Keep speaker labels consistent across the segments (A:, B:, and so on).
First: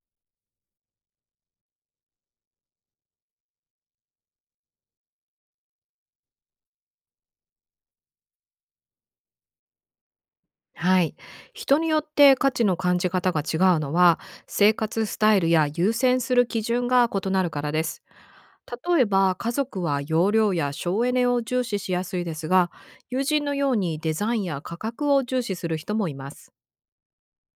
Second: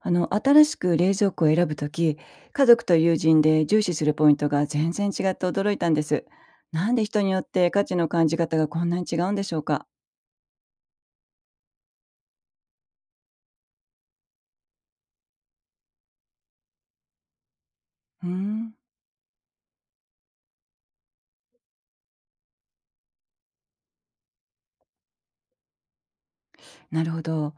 A: 新しく冷蔵庫を選ぶとき、家族と友人で重視するポイントが全然違って驚いたんです。なんで人によって価値の感じ方がこんなに違うんでしょうか？
B: はい。人によって価値の感じ方が違うのは、生活スタイルや優先する基準が異なるからです。
A: うーん、
B: 例えば、家族は容量や省エネを重視しやすいですが、友人のようにデザインや価格を重視する人もいます。
A: なるほど。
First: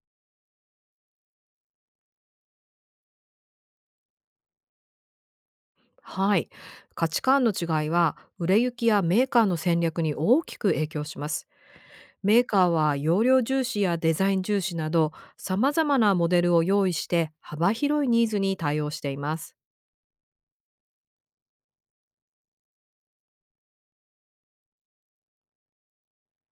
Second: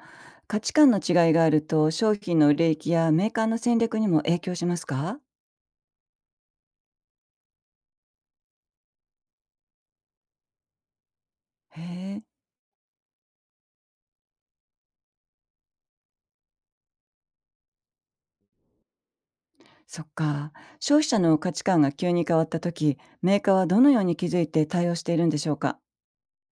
A: 価値観の違いがあると、商品の売れ行きやメーカーの戦略にも影響しますか？
B: はい。価値観の違いは、売れ行きやメーカーの戦略に大きく影響します。
A: へえ。
B: メーカーは容量重視やデザイン重視など、様々なモデルを用意して、幅広いニーズに対応しています。
A: そっか。消費者の価値観が急に変わったとき、メーカーはどのように気づいて対応しているんでしょうか？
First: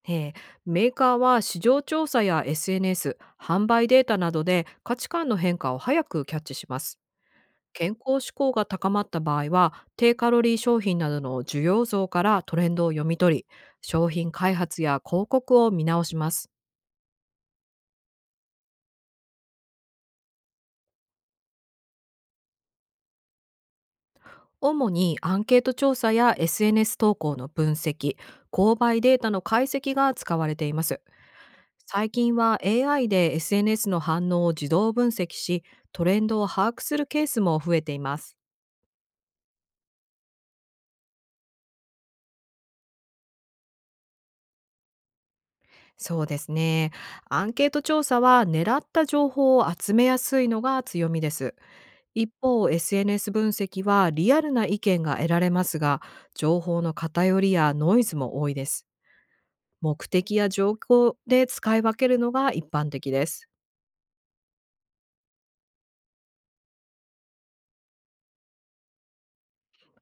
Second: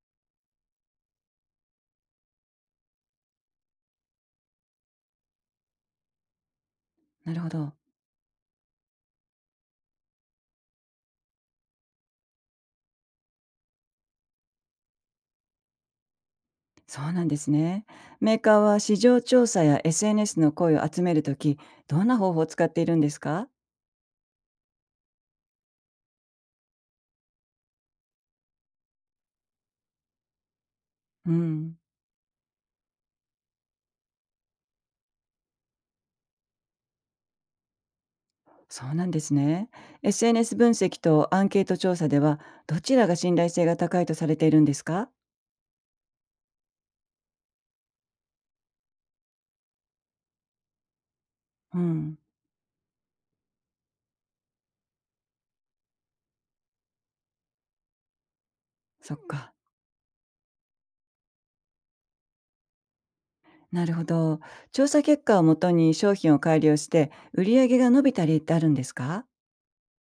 B: ええ、メーカーは市場調査や SNS、販売データなどで価値観の変化を早くキャッチします。
A: なるほど。
B: 健康志向が高まった場合は、低カロリー商品などの需要増からトレンドを読み取り、商品開発や広告を見直します。
A: そうなんですね。メーカーは市場調査や SNS の声を集めるとき、どんな方法を使っているんですか？
B: 主にアンケート調査や SNS 投稿の分析、購買データの解析が使われています。
A: うん。
B: 最近は AI で SNS の反応を自動分析し、トレンドを把握するケースも増えています。
A: そうなんですね。SNS 分析とアンケート調査では、どちらが信頼性が高いとされているんですか？
B: そうですね。アンケート調査は狙った情報を集めやすいのが強みです。
A: うん。
B: 一方、SNS 分析はリアルな意見が得られますが、情報の偏りやノイズも多いです。
A: そっか。
B: 目的や状況で使い分けるのが一般的です。
A: なるほど。調査結果をもとに商品を改良して、売り上げが伸びたりってあるんですか？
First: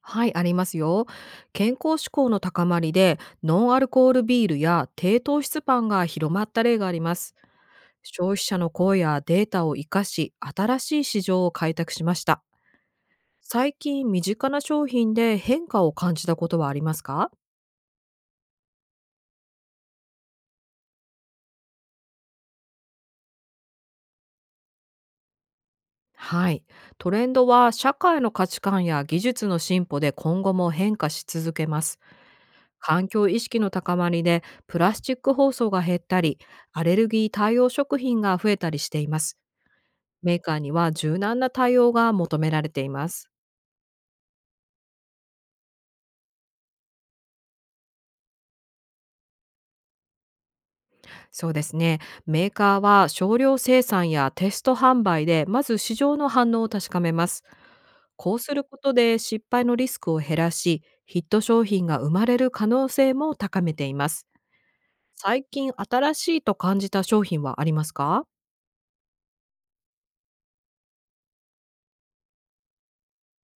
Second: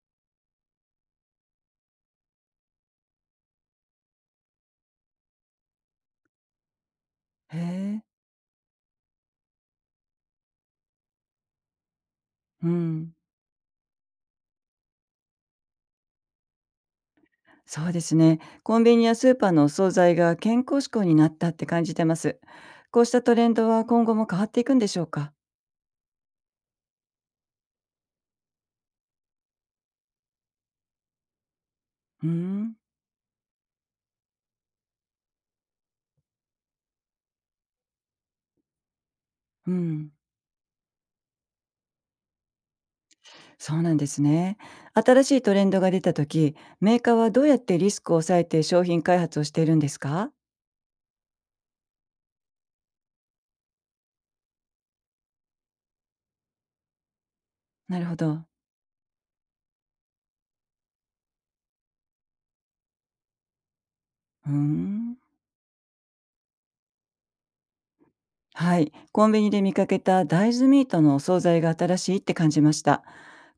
B: はい、ありますよ。健康志向の高まりで、ノンアルコールビールや低糖質パンが広まった例があります。
A: へえ。
B: 消費者の声やデータを生かし、新しい市場を開拓しました。
A: うん。
B: 最近身近な商品で変化を感じたことはありますか？
A: そうですね。コンビニやスーパーのお惣菜が健康志向になったって感じてます。こうしたトレンドは今後も変わっていくんでしょうか？
B: はい。トレンドは社会の価値観や技術の進歩で今後も変化し続けます。
A: うーん。
B: 環境意識の高まりでプラスチック包装が減ったり、アレルギー対応食品が増えたりしています。
A: うん。
B: メーカーには柔軟な対応が求められています。
A: そうなんですね。新しいトレンドが出た時、メーカーはどうやってリスクを抑えて商品開発をしているんですか？
B: そうですね。メーカーは少量生産やテスト販売で、まず市場の反応を確かめます。
A: なるほ
B: こう
A: ど。
B: することで失敗のリスクを減らし、ヒット商品が生まれる可能性も高めています。
A: うーん。
B: 最近新しいと感じた商品はありますか？
A: はい。コンビニで見かけた大豆ミートのお惣菜が新しいって感じました。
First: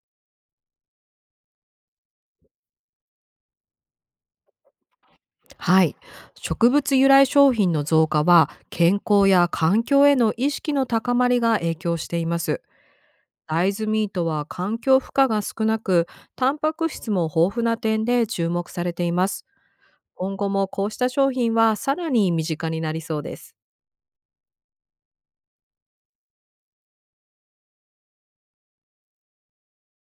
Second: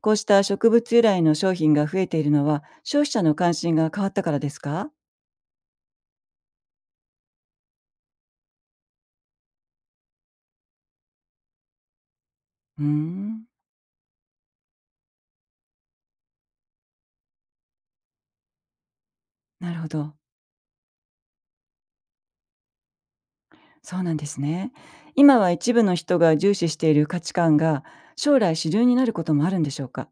A: こうした植物由来の商品が増えているのは、消費者の関心が変わったからですか？
B: はい。植物由来商品の増加は、健康や環境への意識の高まりが影響しています。
A: うーん。
B: 大豆ミートは環境負荷が少なく、タンパク質も豊富な点で注目されています。
A: なるほど。
B: 今後もこうした商品はさらに身近になりそうです。
A: そうなんですね。今は一部の人が重視している価値観が将来主流になることもあるんでしょうか？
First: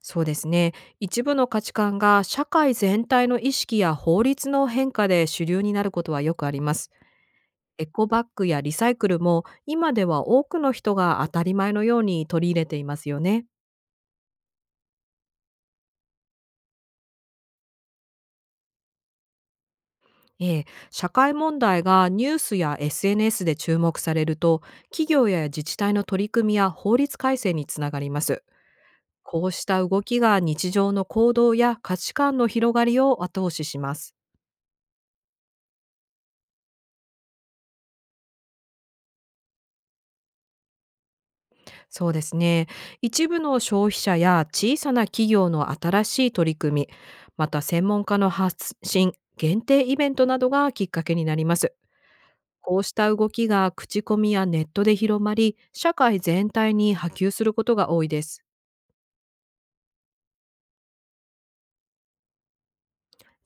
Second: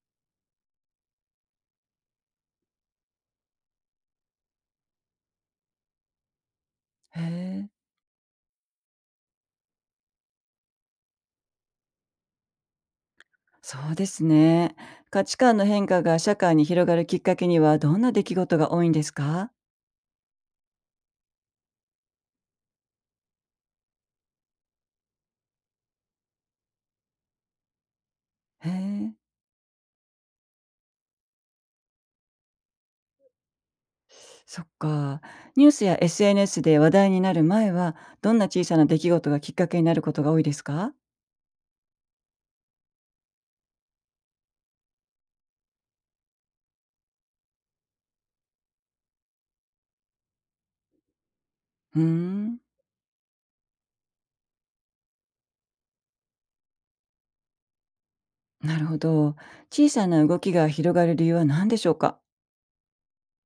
B: そうですね。一部の価値観が社会全体の意識や法律の変化で主流になることはよくあります。
A: へえ。
B: エコバッグやリサイクルも今では多くの人が当たり前のように取り入れていますよね。
A: そうですね。価値観の変化が社会に広がるきっかけにはどんな出来事が多いんですか？
B: ええ、社会問題がニュースや SNS で注目されると、企業や自治体の取り組みや法律改正につながります。
A: へえ。
B: こうした動きが日常の行動や価値観の広がりを後押しします。
A: そっか。ニュースや SNS で話題になる前はどんな小さな出来事がきっかけになることが多いですか？
B: そうですね。一部の消費者や小さな企業の新しい取り組み、また専門家の発信、限定イベントなどがきっかけになります。
A: うーん。
B: こうした動きが口コミやネットで広まり、社会全体に波及することが多いです。
A: なるほど。小さな動きが広がる理由は何でしょうか？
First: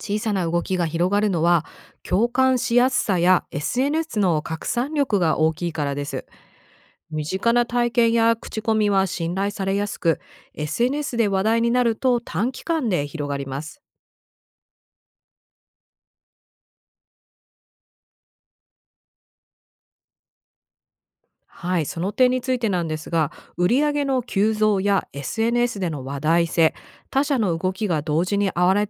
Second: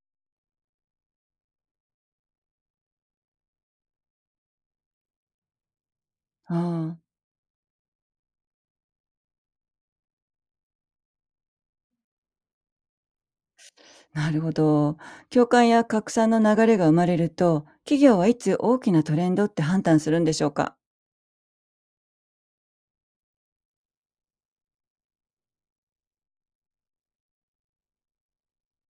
B: 小さな動きが広がるのは、共感しやすさや SNS の拡散力が大きいからです。
A: ああー。
B: 身近な体験や口コミは信頼されやすく、 SNS で話題になると短期間で広がります。
A: なるほど。共感や拡散の流れが生まれると、企業はいつ大きなトレンドって判断するんでしょうか？
B: はい、その点についてなんですが、売上の急増や SNS での話題性、他社の動きが同時に現れ現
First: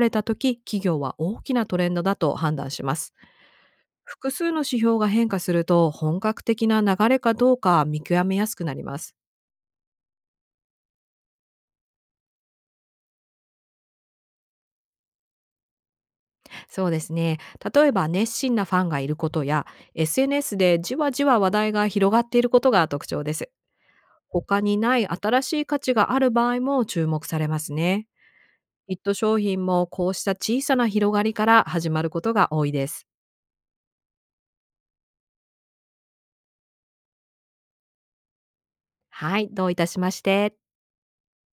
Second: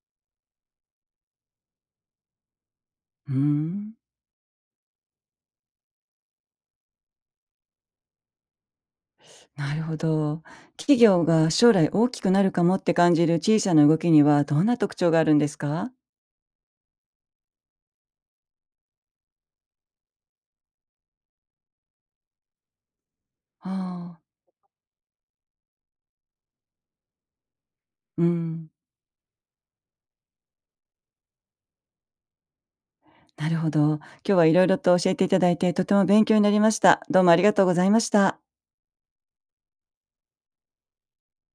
B: れた時、企業は大きなトレンドだと判断します。
A: うーん。
B: 複数の指標が変化すると本格的な流れかどうか見極めやすくなります。
A: なるほど。企業が将来大きくなるかもって感じる小さな動きにはどんな特徴があるんですか？
B: そうですね。例えば熱心なファンがいることや、SNS でじわじわ話題が広がっていることが特徴です。
A: ああ。
B: 他にない新しい価値がある場合も注目されますね。
A: うん。
B: ヒット商品もこうした小さな広がりから始まることが多いです。
A: なるほど。今日はいろいろと教えていただいてとても勉強になりました。どうもありがとうございました。
B: はい、どういたしまして。